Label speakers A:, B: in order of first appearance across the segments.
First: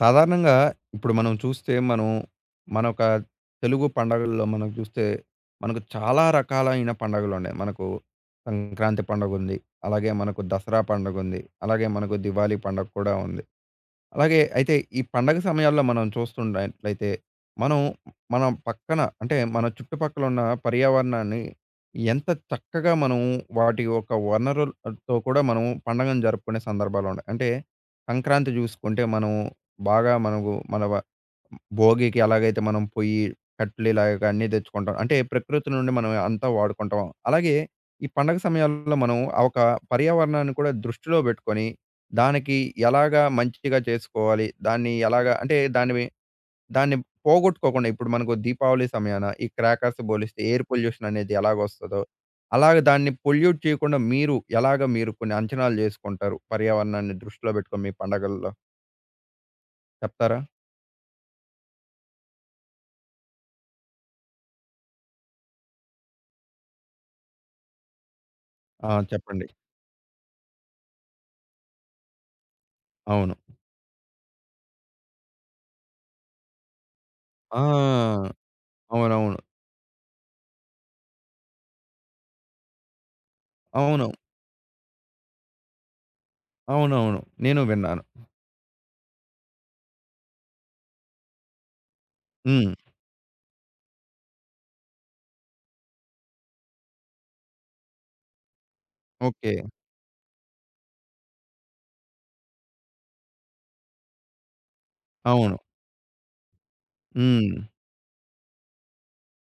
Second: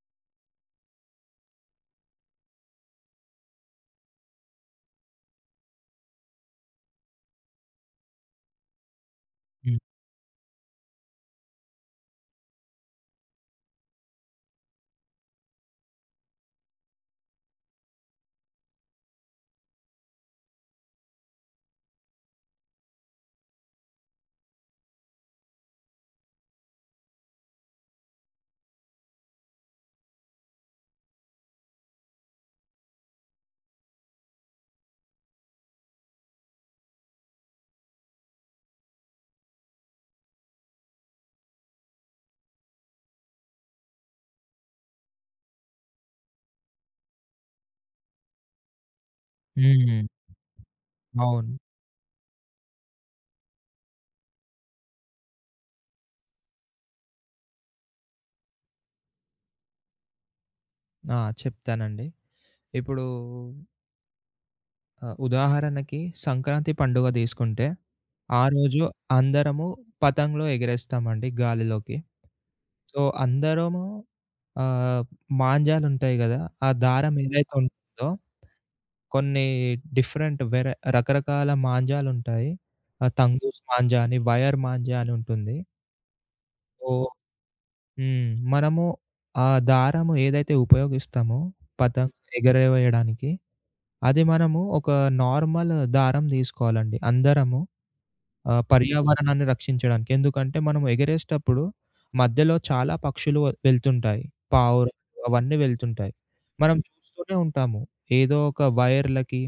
A: సాధారణంగా ఇప్పుడు మనం చూస్తే మనం మన ఒక తెలుగు పండగల్లో మనం చూస్తే మనకు చాలా రకాలైన పండగలు ఉన్నాయి. మనకు సంక్రాంతి పండగుంది.
B: హ్మ్.
A: అలాగే మనకు దసరా పండగుంది. అలాగే మనకు దివాళీ పండగ కూడా ఉంది. అలాగే అయితే ఈ పండగ సమయాల్లో మనం చూస్తున్నట్లయితే, మనం మన పక్కన అంటే మన చుట్టుపక్కల ఉన్న పర్యావరణాన్ని ఎంత చక్కగా మనం వాటి యొక్క వనరులతో కూడా మనం పండగను జరుపుకునే సందర్భాలు ఉన్నాయి. అంటే సంక్రాంతి చూసుకుంటే మనం బాగా మనకు మన వ భోగికి ఎలాగైతే మనం పొయ్యి, కట్లు ఇలాగ అన్నీ తెచ్చుకుంటాం. అంటే ప్రకృతి నుండి మనం అంతా వాడుకుంటాం. అలాగే ఈ పండగ సమయాల్లో మనం ఆ ఒక పర్యావరణాన్ని కూడా దృష్టిలో పెట్టుకొని దానికి ఎలాగా మంచిగా చేసుకోవాలి? దాన్ని ఎలాగా అంటే దాన్ని పోగొట్టుకోకుండా ఇప్పుడు మనకు దీపావళి సమయాన ఈ క్రాకర్స్
B: హ్మ్.
A: బోలిస్తే ఎయిర్ పొల్యూషన్ అనేది
B: అవును.
A: ఎలాగొస్తదో, అలాగే దాన్ని పొల్యూట్ చేయకుండా మీరు కొన్ని అంచనాలు జేసుకుంటారు? పర్యావరణాన్ని దృష్టిలో పెట్టుకొని మీ పండగల్లో చెప్తారా?
B: ఆ! చెప్తానండి. ఇప్పుడు ఉదాహరణకి సంక్రాంతి పండుగ తీసుకుంటే, ఆ రోజు
A: ఆ! చెప్పండి.
B: అందరము పతంగులు ఎగరేస్తామండి గాలిలోకి. సో,
A: అవును.
B: అందరము ఆహ్, మాంజాలుంటాయి గదా! ఆ దారం ఏదైతే ఉంటుందో
A: ఆ! అవునవును.
B: కొన్ని వేరే రకరకాల మాంజాలుంటాయి. తంగూస్ మాంజా
A: అవును.
B: అని, వైర్ మాంజా అని ఉంటుంది. సో,
A: అవునవును. నేను విన్నాను.
B: హ్మ్. మనము ఆ దారము ఏదైతే ఉపయోగిస్తామో పతంగులు
A: హ్మ్.
B: ఎగరేయడానికి, అది మనము ఒక నార్మల్ దారం తీసుకోవాలండి. అందరము పర్యావరణాన్ని
A: ఓకే.
B: రక్షించడానికి. ఎందుకంటే మనం ఎగరేసేటప్పుడు మధ్యలో చాలా పక్షులు వెళ్తుంటాయి. పావురాలు అవన్నీ
A: అవును.
B: వెళ్తుంటాయి. మనం చూస్తూనే
A: హ్మ్.
B: ఉంటాము. ఏదో ఒక వైర్‌లకి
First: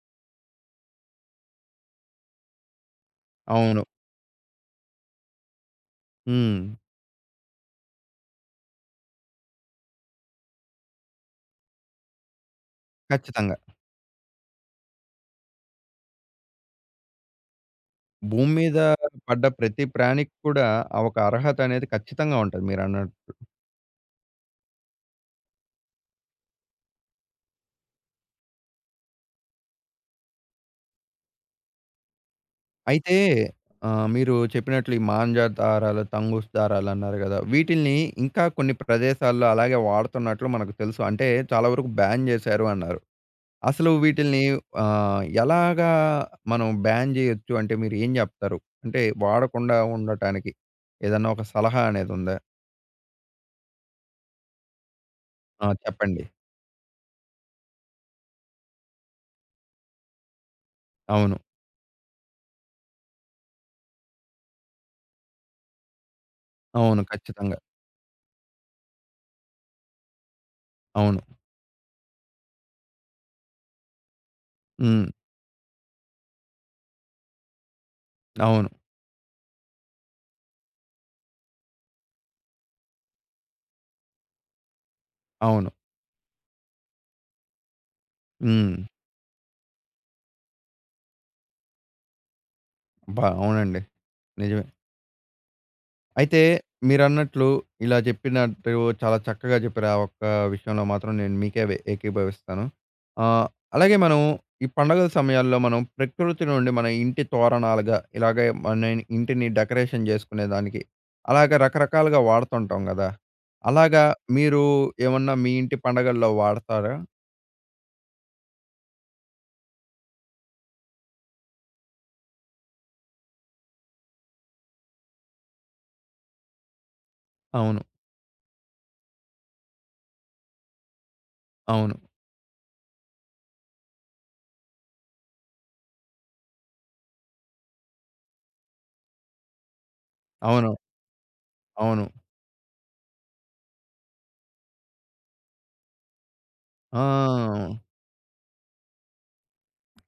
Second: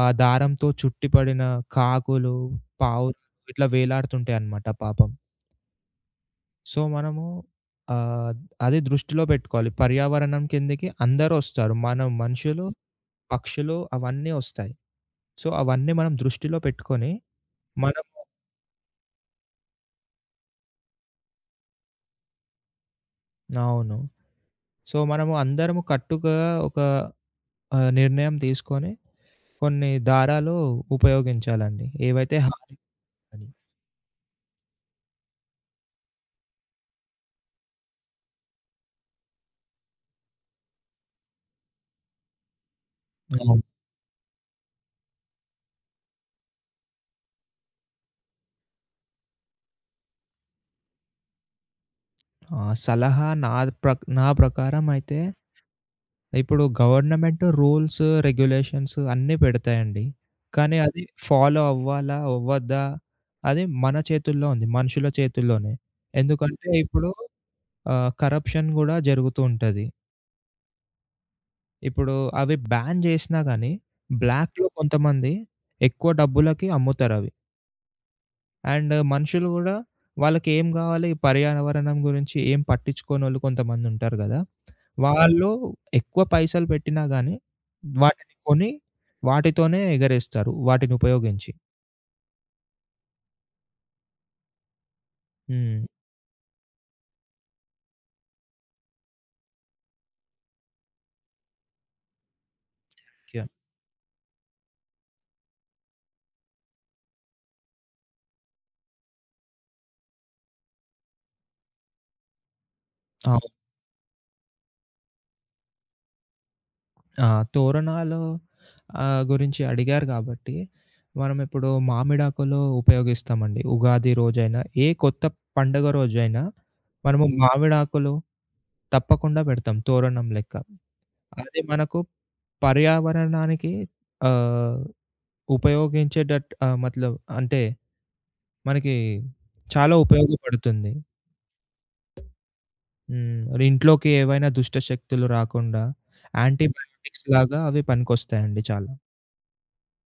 B: ఆ దారంతో చుట్టి పడిన కాకులు, పావురాలు ఇట్లా
A: అవును.
B: వేలాడుతుంటాయన్నమాట పాపం.
A: హ్మ్.
B: సో, మనము ఆహ్, అది దృష్టిలో పెట్టుకోవాలి. పర్యావరణం కిందకి అందరూ వస్తారు. మనం మనుషులు,
A: ఖచ్చితంగా.
B: పక్షులు అవన్నీ వస్తాయి. సో, అవన్నీ మనం దృష్టిలో పెట్టుకొని మనము
A: భూమి మీద పడ్డ ప్రతి ప్రాణికి కూడా ఆ ఒక అర్హత అనేది ఖచ్చితంగా ఉంటది మీరన్నట్టు.
B: అవును. సో, మనము అందరము కట్టుగా ఒక నిర్ణయం తీసుకొని కొన్ని దారాలు ఉపయోగించాలండి. ఏవైతే హాని
A: అయితే
B: అని.
A: మీరు చెప్పినట్లు ఈ మాంజా దారాలు, తంగుస్ దారాలు అన్నారు గదా! వీటిల్ని ఇంకా కొన్ని ప్రదేశాల్లో అలాగే వాడుతున్నట్లు మనకు తెలుసు. అంటే చాలా వరకు బ్యాన్ జేశారు అన్నారు.
B: అవును.
A: అసలు వీటిల్ని ఎలాగా మనం బ్యాన్ జేయొచ్చు అంటే మీరు ఏం జెప్తారు? అంటే వాడకుండా ఉండటానికి ఏదన్నా ఒక సలహా అనేదుందా?
B: ఆ సలహా నా ప్రకారం అయితే
A: ఆ! చెప్పండి.
B: ఇప్పుడు గవర్నమెంట్ రూల్స్, రెగ్యులేషన్స్ అన్నీ పెడతాయండి. కానీ అది
A: అవును.
B: ఫాలో అవ్వాలా? అవ్వద్దా? అది మన చేతుల్లో ఉంది. మనుషుల చేతుల్లోనే. ఎందుకంటే
A: అవును.
B: ఇప్పుడు
A: ఖచ్చితంగా.
B: కరప్షన్ గూడా జరుగుతూ ఉంటది.
A: అవును.
B: ఇప్పుడు అవి బ్యాన్ జేసినా గానీ, బ్లాక్‌లో
A: హ్మ్.
B: కొంతమంది ఎక్కువ డబ్బులకి అమ్ముతారవి.
A: అవును.
B: అండ్ మనుషులు గూడా వాళ్ళకేం గావాలి, పర్యావరణం గురించి ఏం పట్టించుకోనోళ్ళు కొంతమందుంటారు గదా! వాళ్ళు
A: అవును.
B: ఎక్కువ పైసలు పెట్టినా గానీ, వాటిని కొని
A: హ్మ్.
B: వాటితోనే ఎగరేస్తారు వాటిని ఉపయోగించి.
A: అబ్బా! అవునండి. నిజమే.
B: హ్మ్.
A: అయితే మీరన్నట్లు ఇలా చెప్పినట్టు చాలా చక్కగా చెప్పారు. ఆ ఒక్క విషయంలో మాత్రం నేను మీకే వే ఏకీభవిస్తాను.
B: ఓకే.
A: ఆహ్, అలాగే మనం ఈ పండగల సమయాల్లో మనం ప్రకృతి నుండి మన ఇంటి తోరణాలుగా ఇలాగే మన ఇంటిని డెకరేషన్ చేసుకునేదానికి అలాగే రకరకాలుగా వాడుతుంటాం గదా!
B: అవును.
A: అలాగా మీరు ఏమన్నా మీ ఇంటి పండగల్లో వాడతారా?
B: ఆ! తోరణాలు గురించి అడిగారు గాబట్టి, మనమిప్పుడు మామిడాకులు ఉపయోగిస్తామండి. ఉగాది రోజైనా, ఏ కొత్త పండుగ రోజైనా మనము హ్మ్.
A: అవును.
B: మామిడాకులు తప్పకుండా పెడతాం తోరణం లెక్క. అది
A: అవును.
B: మనకు పర్యావరణానికి ఆహ్, ఉపయోగించేటట్టు, మతలబ్ అంటే మనకి చాలా
A: అవును.
B: ఉపయోగపడుతుంది.
A: అవును.
B: హ్మ్. ఇంట్లోకి ఏవైనా దుష్ట శక్తులు రాకుండా యాంటీబయాటిక్స్ లాగా
A: ఆ!
B: అవి పనికొస్తాయండి చాలా.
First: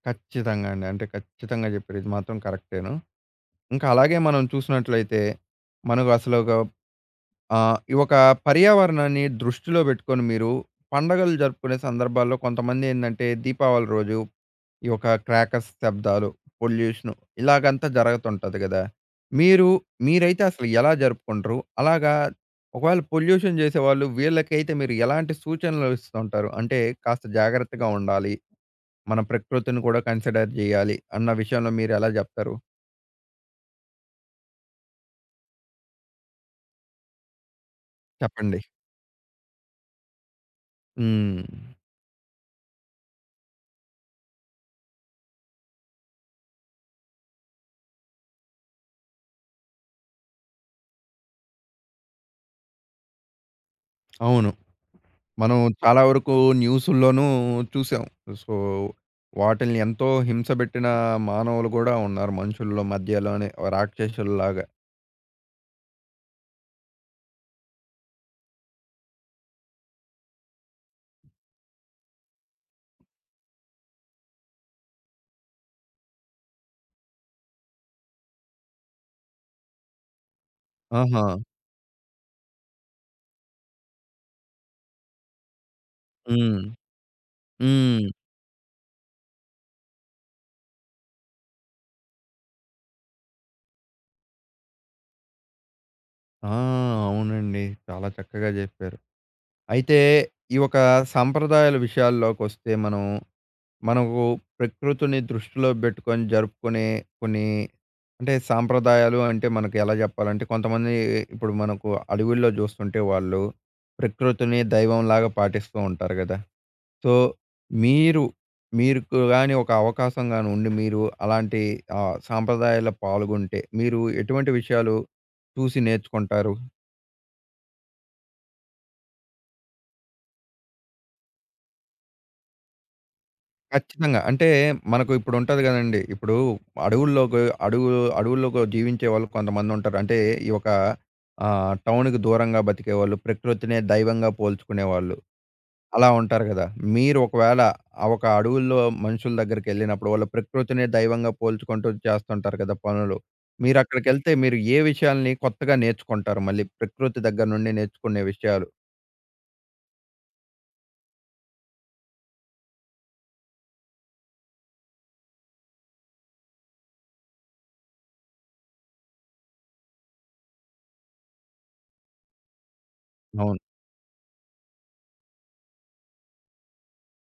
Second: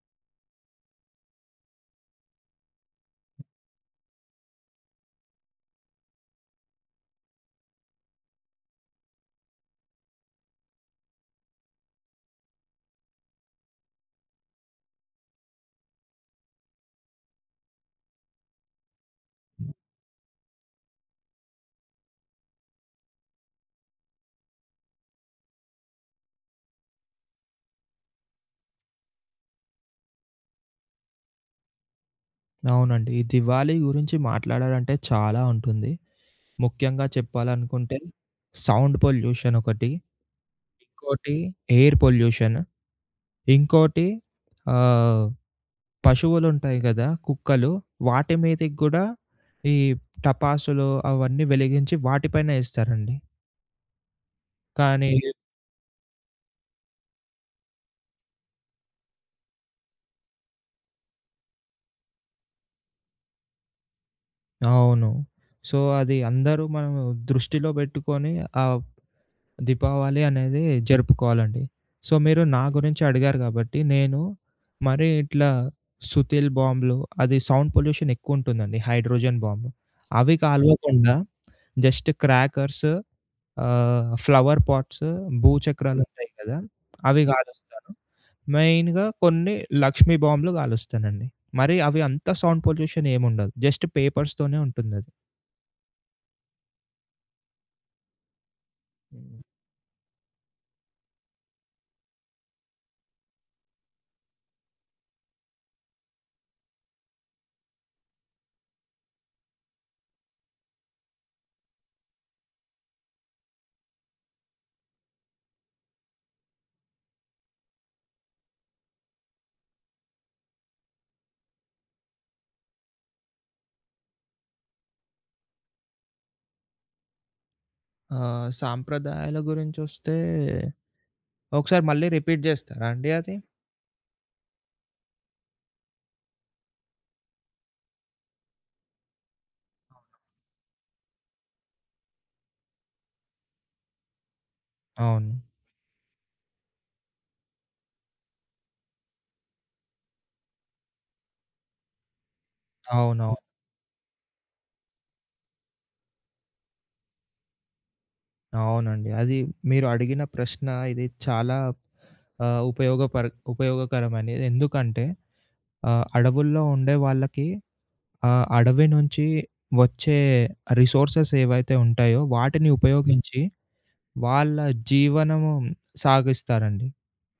A: ఖచ్చితంగా అండి. అంటే ఖచ్చితంగా చెప్పారు. ఇది మాత్రం కరెక్టేను. ఇంకా అలాగే మనం చూసినట్లయితే, మనకు అసలు ఒక ఈ ఒక పర్యావరణాన్ని దృష్టిలో పెట్టుకొని మీరు పండగలు జరుపుకునే సందర్భాల్లో కొంతమందేందంటే, దీపావళి రోజు ఈ యొక్క క్రాకర్స్ శబ్దాలు, పొల్యూషను ఇలాగంతా జరుగుతుంటది గదా! మీరు మీరైతే అసలు ఎలా జరుపుకుంటారు? అలాగా ఒకవేళ పొల్యూషన్ చేసేవాళ్ళు వీళ్ళకైతే మీరు ఎలాంటి సూచనలు ఇస్తుంటారు? అంటే కాస్త జాగ్రత్తగా ఉండాలి. మన ప్రకృతిని కూడా కన్సిడర్ జేయాలి అన్న విషయంలో మీరెలా జెప్తారు?
B: అవునండి. ఈ దివాళీ గురించి మాట్లాడాలంటే చాలా ఉంటుంది. ముఖ్యంగా చెప్పాలనుకుంటే
A: చెప్పండి.
B: సౌండ్ పొల్యూషన్ ఒకటి, ఇంకోటి
A: హ్మ్.
B: ఎయిర్ పొల్యూషన్, ఇంకోటి ఆహ్, పశువులుంటాయి గదా! కుక్కలు. వాటి మీదకి గూడా ఈ టపాసులు అవన్నీ వెలిగించి వాటిపైన ఎస్తారండి.
A: అవును.
B: కానీ
A: మనం చాలా వరకు న్యూసుల్లోనూ చూసాం. సో, వాటిల్ని ఎంతో హింసబెట్టిన మానవులు గూడా ఉన్నారు మనుషుల్లో మధ్యలోనే రాక్షసుల్లాగా.
B: అవును. సో, అది అందరూ మనం దృష్టిలో బెట్టుకొని ఆహ్ దీపావళి అనేది జరుపుకోవాలండి. సో, మీరు నా గురించి అడిగారు గాబట్టి, నేను మరీ ఇట్లా సుతీల్ బాంబులు, అది సౌండ్ పొల్యూషన్ ఎక్కువుంటుందండి. Hydrogen bomb. అవి కాలువకుండా
A: ఆహా!
B: జస్ట్ క్రాకర్స్, ఫ్లవర్ పాట్స్, భూచక్రాలుంటాయి కదా!
A: హ్మ్.
B: అవి గాలుస్తాను.
A: హ్మ్.
B: మెయిన్‌గా కొన్ని లక్ష్మీ బాంబులు గాలుస్తానండి. మరి అవి అంత సౌండ్ పొల్యూషన్ ఏముండదు. జస్ట్ పేపర్స్‌తోనే ఉంటుందది.
A: ఆ! అవునండి. చాలా చక్కగా జెప్పారు.
B: హ్మ్.
A: అయితే ఈ ఒక సాంప్రదాయాల విషయాల్లోకొస్తే మనం మనకు ప్రకృతిని దృష్టిలో బెట్టుకొని జరుపుకునే కొన్ని అంటే సాంప్రదాయాలు అంటే మనకు ఎలా జెప్పాలంటే కొంతమంది ఇప్పుడు మనకు అడవుల్లో జూస్తుంటే వాళ్ళు ప్రకృతిని దైవంలాగా పాటిస్తూ ఉంటారు గదా! సో, మీరు మీకు గాని ఒక అవకాశం గాని ఉండి మీరు అలాంటి సాంప్రదాయాల్లో పాల్గొంటే మీరు ఎటువంటి విషయాలు చూసి నేర్చుకుంటారు?
B: సాంప్రదాయాల గురించొస్తే ఒకసారి మళ్ళీ రిపీట్ జేస్తారా అండి అది?
A: ఖచ్చితంగా. అంటే మనకు ఇప్పుడుంటది గదండీ. ఇప్పుడు అడవుల్లోకి అడుగు అడవుల్లోకి జీవించే వాళ్ళు కొంతమందుంటారు. అంటే ఈ ఒక టౌన్‌కి దూరంగా బతికేవాళ్ళు, ప్రకృతినే దైవంగా పోల్చుకునేవాళ్ళు
B: అవును.
A: అలా ఉంటారు గదా! మీరు ఒకవేళ ఆ ఒక అడవుల్లో మనుషుల దగ్గరికెళ్ళినప్పుడు వాళ్ళు ప్రకృతినే దైవంగా పోల్చుకుంటూ చేస్తుంటారు కదా పనులు.
B: అవునవును.
A: మీరక్కడికెళ్తే మీరు ఏ విషయాల్ని కొత్తగా నేర్చుకుంటారు మళ్ళీ ప్రకృతి దగ్గర నుండి నేర్చుకునే విషయాలు?
B: అవునండి. అది మీరు అడిగిన ప్రశ్న ఇది చాలా ఆహ్, ఉపయోగపర ఉపయోగకరమనేది. ఎందుకంటే అడవుల్లో ఉండే వాళ్ళకి అడవి నుంచి వచ్చే రిసోర్సెస్ ఏవైతే ఉంటాయో వాటిని ఉపయోగించి
A: అవును.
B: వాళ్ళ జీవనము సాగిస్తారండి.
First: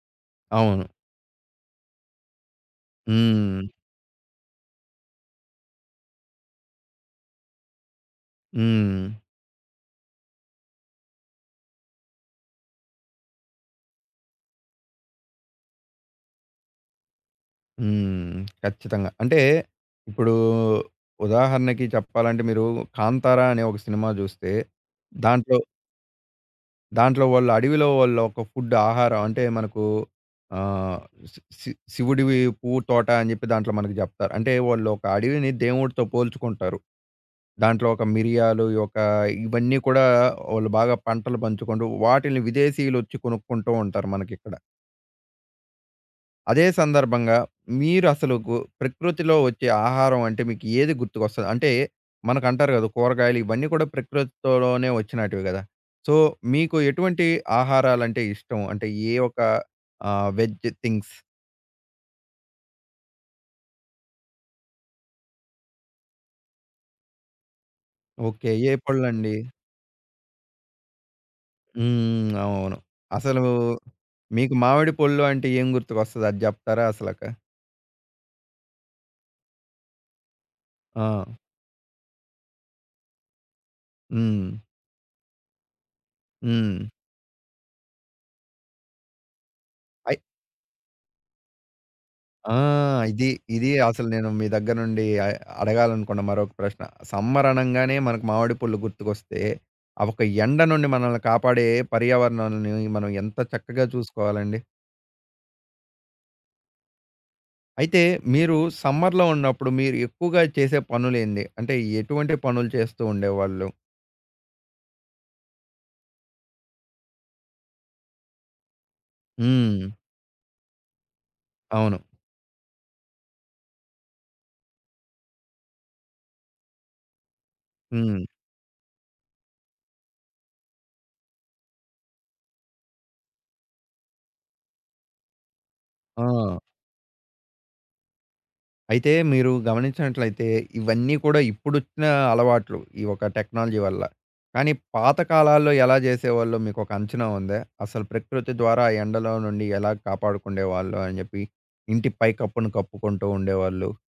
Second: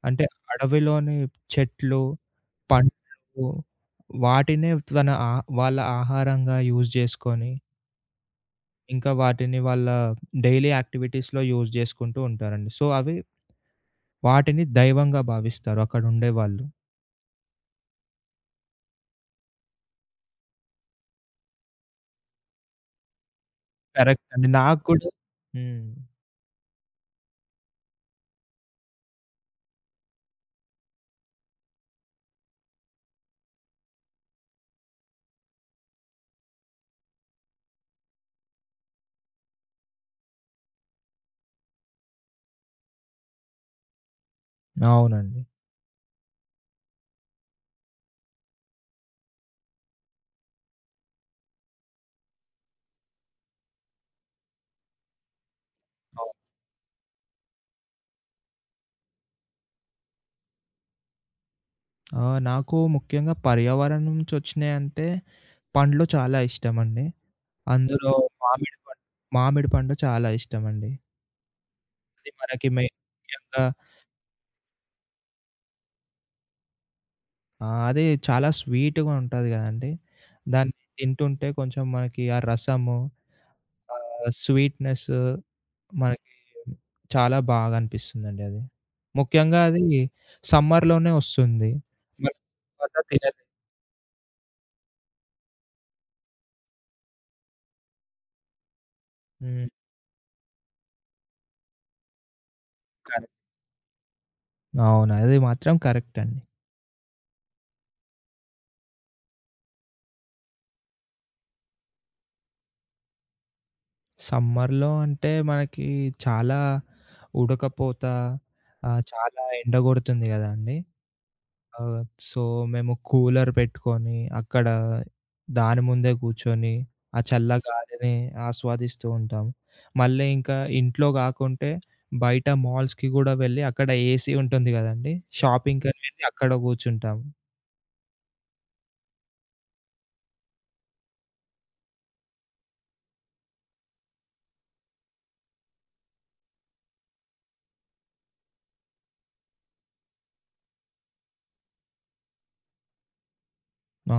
B: అంటే
A: అవును.
B: అడవిలోని చెట్లు, పండ్లు
A: హ్మ్.
B: వాటినే తన ఆ వాళ్ళ ఆహారంగా యూజ్ జేసుకొని
A: హ్మ్.
B: ఇంకా వాటిని వాళ్ళ డైలీ యాక్టివిటీస్‌లో యూజ్ జేసుకుంటూ ఉంటారండి. సో, అవి వాటిని దైవంగా భావిస్తారు అక్కడుండేవాళ్ళు.
A: హ్మ్. ఖచ్చితంగా. అంటే ఇప్పుడు ఉదాహరణకి చెప్పాలంటే మీరు 'కాంతార' అనే ఒక సినిమా
B: కరెక్ట్ అండి.
A: జూస్తే
B: నాకు కూడా
A: దాంట్లో
B: హ్మ్.
A: దాంట్లో వాళ్ళు అడవిలో వాళ్ళు ఒక ఫుడ్ ఆహారం అంటే మనకు ఆహ్, శి శి శివుడివి పువ్వు తోట అని జెప్పి దాంట్లో మనకు జెప్తారు. అంటే వాళ్ళు ఒక అడవిని దేవుడితో పోల్చుకుంటారు. దాంట్లో ఒక మిరియాలు, ఈ యొక్క ఇవన్నీ కూడా వాళ్ళు బాగా పంటలు పంచుకుంటూ వాటిల్ని విదేశీయులొచ్చి కొనుక్కుంటూ ఉంటారు మనకిక్కడ.
B: అవునండి.
A: అదే సందర్భంగా మీరు అసలు గు ప్రకృతిలో వచ్చే ఆహారం అంటే మీకు ఏది గుర్తుకొస్తది? అంటే మనకంటారు కదా! కూరగాయలు ఇవన్నీ కూడా ప్రకృతితోనే వచ్చినటివి కదా! సో,
B: అవును.
A: మీకు ఎటువంటి ఆహారాలంటే ఇష్టం? అంటే ఏ ఒక వెజ్ థింగ్స్
B: నాకు ముఖ్యంగా పర్యావరణం నుంచొచ్చినయంటే పండ్లు చాలా ఇష్టమండి. అందులో
A: ఓకే. ఏ
B: మామిడి పండు
A: పళ్ళండి?
B: మామిడి పండు చాలా ఇష్టమండి. అది
A: హ్మ్.
B: మనకి
A: అవును.
B: మె
A: అసలు
B: ముఖ్యంగా
A: మీకు మామిడి పళ్ళు అంటే ఏం గుర్తుకొస్తది? అది జెప్తారా అసలక?
B: అది చాలా స్వీట్‌గా ఉంటది గదండీ! దాన్ని
A: ఆ!
B: తింటుంటే కొంచెం మనకి ఆ రసము,
A: హ్మ్.
B: స్వీట్‌నెస్ మనకి
A: హ్మ్.
B: చాలా బాగా అనిపిస్తుందండి అది. ముఖ్యంగా అది
A: అయ్
B: సమ్మర్‌లోనే వస్తుంది. మరి
A: ఆ!
B: తర్వాత
A: ఇది,
B: తినలేం.
A: ఇది అసలు నేను మీ దగ్గర నుండి అడగాలనుకున్న మరొక ప్రశ్న. సమ్మర్ అనంగానే మనకు మామిడి పళ్ళు గుర్తుకొస్తే,
B: హ్మ్.
A: ఆ ఒక ఎండ నుండి మనల్ని కాపాడే పర్యావరణాన్ని మనం ఎంత
B: కరెక్ట్.
A: చక్కగా చూసుకోవాలండి.
B: అవును. అది మాత్రం కరెక్ట్ అండి.
A: అయితే మీరు సమ్మర్‌లో ఉన్నప్పుడు మీరు ఎక్కువగా చేసే పనులేంది? అంటే ఎటువంటి పనులు చేస్తూ ఉండేవాళ్ళు?
B: సమ్మర్‌లో అంటే మనకి చాలా ఉడకపోత, చాలా ఎండ
A: హ్మ్.
B: గొడుతుంది గదండీ! ఆ!
A: అవును.
B: సో, మేము కూలర్ పెట్టుకొని, అక్కడ దాని ముందే కూర్చొని, ఆ చల్ల గాలిని
A: హ్మ్.
B: ఆస్వాదిస్తూ ఉంటాం. మళ్ళీ ఇంకా ఇంట్లో కాకుంటే, బయట మాల్స్‌కి గూడా వెళ్ళి, అక్కడ ఏసీ ఉంటుంది గదండీ! షాపింగ్‌కని వెళ్ళి
A: ఆ!
B: అక్కడ కూర్చుంటాం.
A: అయితే మీరు గమనించినట్లయితే ఇవన్నీ కూడా ఇప్పుడొచ్చిన అలవాట్లు. ఈ ఒక టెక్నాలజీ వల్ల. కానీ పాత కాలాల్లో ఎలా చేసేవాళ్ళో మీకొక అంచనా ఉందా? అసలు ప్రకృతి ద్వారా ఆ ఎండలో నుండి ఎలా కాపాడుకుండేవాళ్ళు అని చెప్పి, ఇంటి పైకప్పును కప్పుకుంటూ ఉండేవాళ్ళు.
B: ఆ!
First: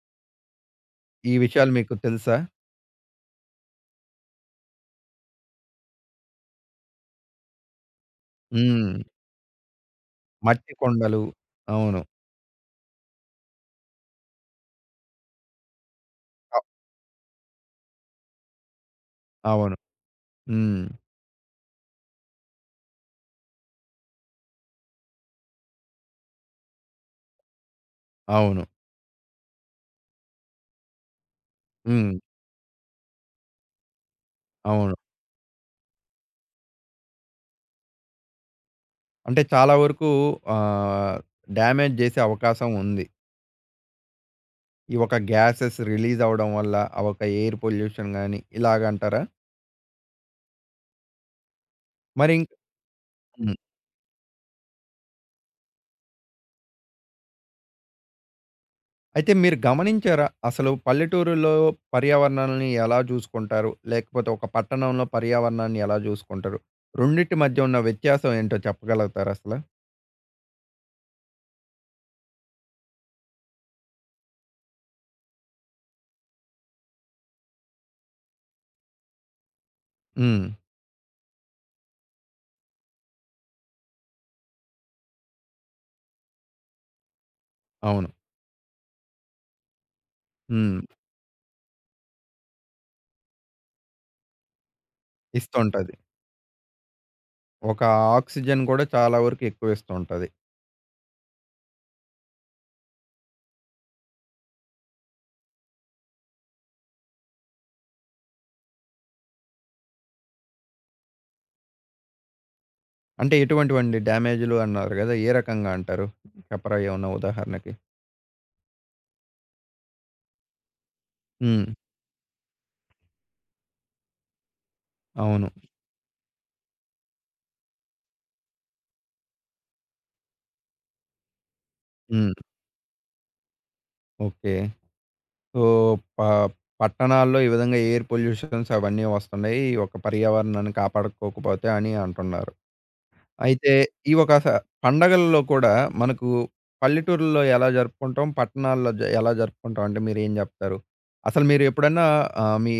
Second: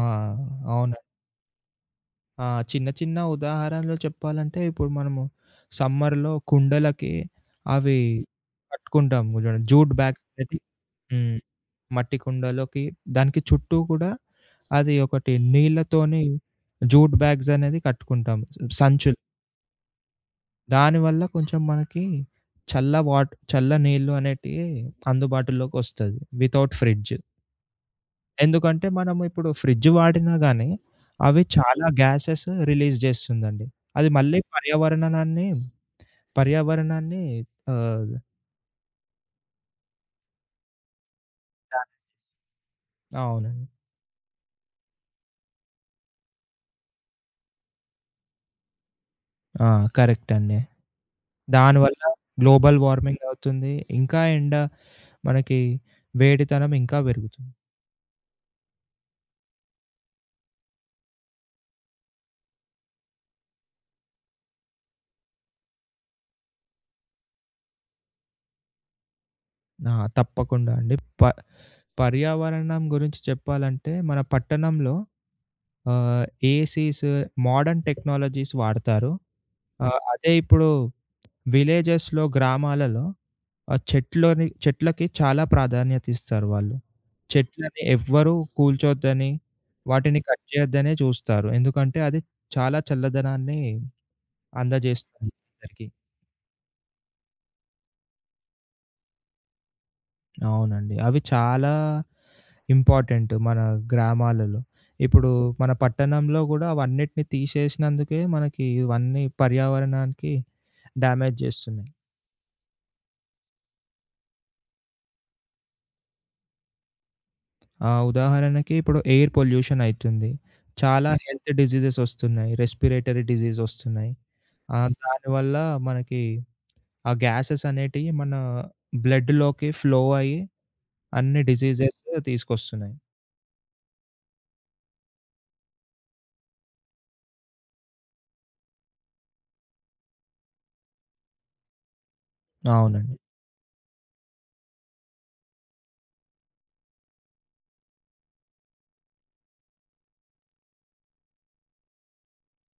B: అవునండి.
A: ఈ విషయాలు మీకు తెలుసా?
B: ఆ! చిన్న చిన్న ఉదాహరణలు చెప్పాలంటే, ఇప్పుడు మనము సమ్మర్‌లో కుండలకి అవి
A: హ్మ్.
B: కట్టుకుంటాం చూడండి. జూట్ బ్యాగ్స్ అనేటివి,
A: మట్టి కొండలు.
B: హ్మ్.
A: అవును.
B: మట్టి కుండలోకి దానికి చుట్టూ కూడా అది ఒకటి నీళ్ళతోని
A: అ
B: జూట్ బ్యాగ్స్ అనేది కట్టుకుంటాం. సంచులు.
A: అవును. హ్మ్.
B: దానివల్ల కొంచెం మనకి చల్ల నీళ్ళు అనేటివి అందుబాటులోకొస్తది. Without fridge.
A: అవును.
B: ఎందుకంటే మనం ఇప్పుడు ఫ్రిడ్జ్ వాడినా గాని అవి చాలా
A: హ్మ్.
B: గ్యాసెస్ రిలీజ్ చేస్తుందండి. అది మళ్ళీ
A: అవును.
B: పర్యావరణాన్ని పర్యావరణాన్ని ఆహ్,
A: అంటే చాలా వరకు ఆహ్,
B: దా
A: డ్యామేజ్ చేసే అవకాశం ఉంది.
B: అవునండి.
A: ఈ ఒక గ్యాసెస్ రిలీజ్ అవ్వడం వల్ల, ఆ ఒక ఎయిర్ పొల్యూషన్ గాని ఇలాగంటారా?
B: ఆ! కరెక్ట్ అండి. దానివల్ల
A: మరి ఇంక్
B: గ్లోబల్ వార్మింగ్
A: హ్మ్.
B: అవుతుంది. ఇంకా ఎండ మనకి వేడితనం ఇంకా పెరుగుతుంది.
A: అయితే మీరు గమనించారా? అసలు పల్లెటూరుల్లో పర్యావరణాలని ఎలా చూసుకుంటారు? లేకపోతే ఒక పట్టణంలో పర్యావరణాన్ని ఎలా చూసుకుంటారు? రెండిటి మధ్య ఉన్న వ్యత్యాసం ఏంటో చెప్పగలుగుతారా అసల?
B: ఆ! తప్పకుండా అండి. ప పర్యావరణం గురించి చెప్పాలంటే మన పట్టణంలో ఆహ్, ఏసీస్, మోడర్న్ టెక్నాలజీస్ వాడతారు. అదే
A: హ్మ్.
B: ఇప్పుడు విలేజెస్‌లో, గ్రామాలలో చెట్లకి చాలా ప్రాధాన్యత ఇస్తారు వాళ్ళు. చెట్లని
A: అవును.
B: ఎవ్వరూ కూల్చొద్దని, వాటిని కట్
A: హ్మ్.
B: చేయొద్దనే చూస్తారు. ఎందుకంటే అది చాలా చల్లదనాన్ని అందజేస్తుంది అందరికీ.
A: ఇస్తుంటది. ఒక ఆక్సిజన్ కూడా చాలా వరకు ఎక్కువిస్తూ ఉంటది.
B: అవునండి. అవి చాలా ఇంపార్టెంట్ మన గ్రామాలలో. ఇప్పుడు మన పట్టణంలో గూడా అవన్నిటిని తీసేసినందుకే మనకి ఇవన్నీ పర్యావరణానికి డ్యామేజ్ జేస్తున్నాయి.
A: అంటే ఎటువంటివండి డ్యామేజులు అన్నారు గదా! ఏ రకంగా అంటారు? చెప్పరా ఏమన్నా ఉదాహరణకి?
B: ఉదాహరణకి ఇప్పుడు ఎయిర్ పొల్యూషన్ అయితుంది. చాలా హెల్త్
A: హ్మ్.
B: డిసీజెస్ ఒస్తున్నాయి. రెస్పిరేటరీ డిసీజ్ ఒస్తున్నాయి.
A: అవును.
B: దానివల్ల మనకి ఆ గ్యాసెస్ అనేటియి మన బ్లడ్‌లోకి ఫ్లో అయ్యి అన్ని డిసీజెస్
A: హ్మ్.
B: తీసుకొస్తున్నాయి.
A: ఓకే. సో, ప పట్టణాల్లో ఈ విధంగా ఎయిర్ పొల్యూషన్స్ అవన్నీ వస్తున్నాయి. ఈ యొక్క పర్యావరణాన్ని కాపాడుకోకపోతే అని అంటున్నారు.
B: అవునండి.
A: అయితే ఈ ఒక స పండగల్లో కూడా మనకు పల్లెటూరుల్లో ఎలా జరుపుకుంటాం? పట్టణాల్లో ఎలా జరుపుకుంటాం? అంటే మీరేం జెప్తారు? అసలు మీరు ఎప్పుడన్నా మీ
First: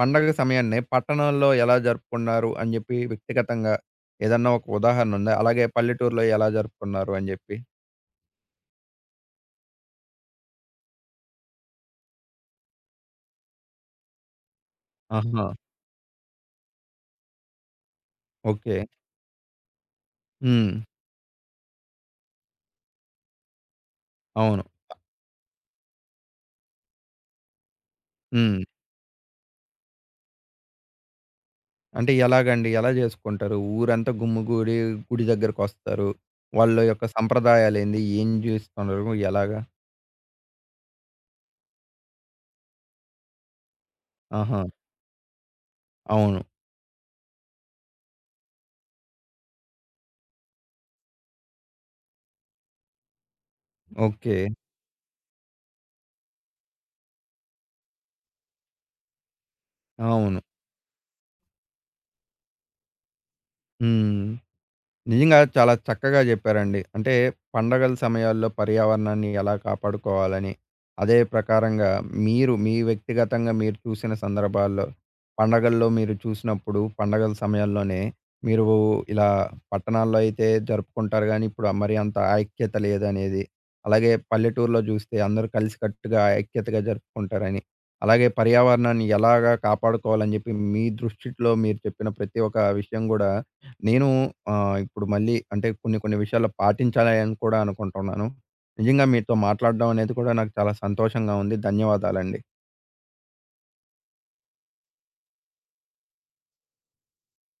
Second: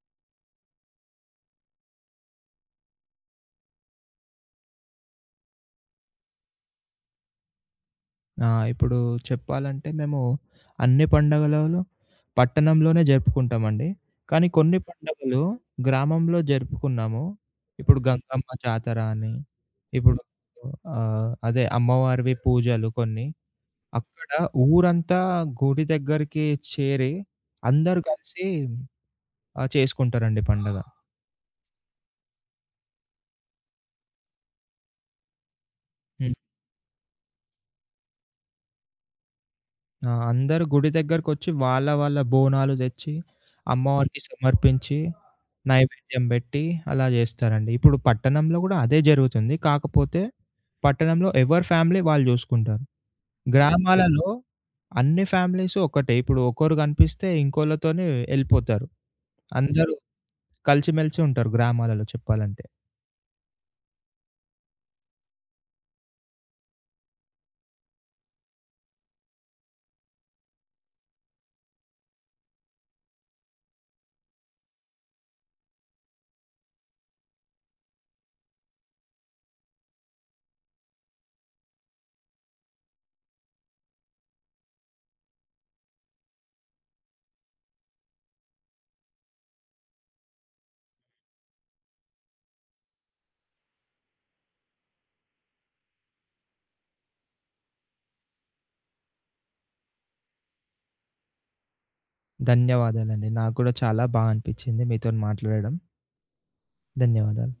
A: పండగ సమయాన్ని పట్టణాల్లో ఎలా జరుపుకున్నారు అని జెప్పి వ్యక్తిగతంగా ఏదన్నా ఒక ఉదాహరణ ఉందా? అలాగే పల్లెటూరులో ఎలా జరుపుకున్నారు అని జెప్పి?
B: ఆ! ఇప్పుడు చెప్పాలంటే మేము అన్ని పండగలలో పట్టణంలోనే జరుపుకుంటామండి. కానీ కొన్ని పండగలు
A: ఆహా!
B: గ్రామంలో జరుపుకున్నాము. ఇప్పుడు గంగమ్మ
A: ఓకే.
B: జాతర అని, ఇప్పుడు
A: హ్మ్.
B: అదే అమ్మవారివి పూజలు కొన్ని. అక్కడ
A: అవును.
B: ఊరంతా గుడి దగ్గరికి చేరి అందరూ కలిసి
A: హ్మ్.
B: చేసుకుంటారండి పండగ.
A: అంటే ఎలాగండి? ఎలా జేసుకుంటారు? ఊరంతా గుమ్మిగూడి గుడి దగ్గరకొస్తారు.
B: హ్మ్.
A: వాళ్ళ యొక్క సంప్రదాయాలేంది? ఏం జేస్తున్నారు? ఎలాగా?
B: ఆ! అందరూ గుడి దగ్గరకొచ్చి వాళ్ళ వాళ్ళ బోనాలు తెచ్చి, అమ్మవారికి
A: ఆహా!
B: సమర్పించి, నైవేద్యం
A: అవును.
B: బెట్టి అలా జేస్తారండి. ఇప్పుడు పట్టణంలో గూడా అదే జరుగుతుంది. కాకపోతే పట్టణంలో ఎవరి ఫ్యామిలీ వాళ్ళు జూసుకుంటారు. గ్రామాలలో
A: ఓకే.
B: అన్ని ఫ్యామిలీస్ ఒకటే. ఇప్పుడు ఒకరు గనిపిస్తే ఇంకోళ్ళతోని ఎళ్ళిపోతారు. అందరూ
A: అవును.
B: కలిసిమెలిసి ఉంటారు గ్రామాలలో చెప్పాలంటే.
A: హ్మ్. నిజంగా చాలా చక్కగా చెప్పారండి. అంటే పండగల సమయాల్లో పర్యావరణాన్ని ఎలా కాపాడుకోవాలని, అదే ప్రకారంగా మీరు మీ వ్యక్తిగతంగా మీరు చూసిన సందర్భాల్లో, పండగల్లో మీరు చూసినప్పుడు పండగల సమయాల్లోనే మీరు ఇలా పట్టణాల్లో అయితే జరుపుకుంటారు గానీ, ఇప్పుడు మరి అంత ఐక్యత లేదనేది, అలాగే పల్లెటూరులో చూస్తే అందరూ కలిసికట్టుగా ఐక్యతగా జరుపుకుంటారని, అలాగే పర్యావరణాన్ని ఎలాగా కాపాడుకోవాలని చెప్పి మీ దృష్టిలో మీరు చెప్పిన ప్రతి ఒక్క విషయం గూడా నేను ఇప్పుడు మళ్ళీ అంటే కొన్ని కొన్ని విషయాల్లో పాటించాలి అని కూడా అనుకుంటున్నాను. నిజంగా మీతో మాట్లాడడం అనేది కూడా నాకు చాలా సంతోషంగా ఉంది. ధన్యవాదాలండి.
B: ధన్యవాదాలండి. నాకు గూడా చాలా బా అనిపిచ్చింది మీతోని మాట్లాడడం. ధన్యవాదాలు.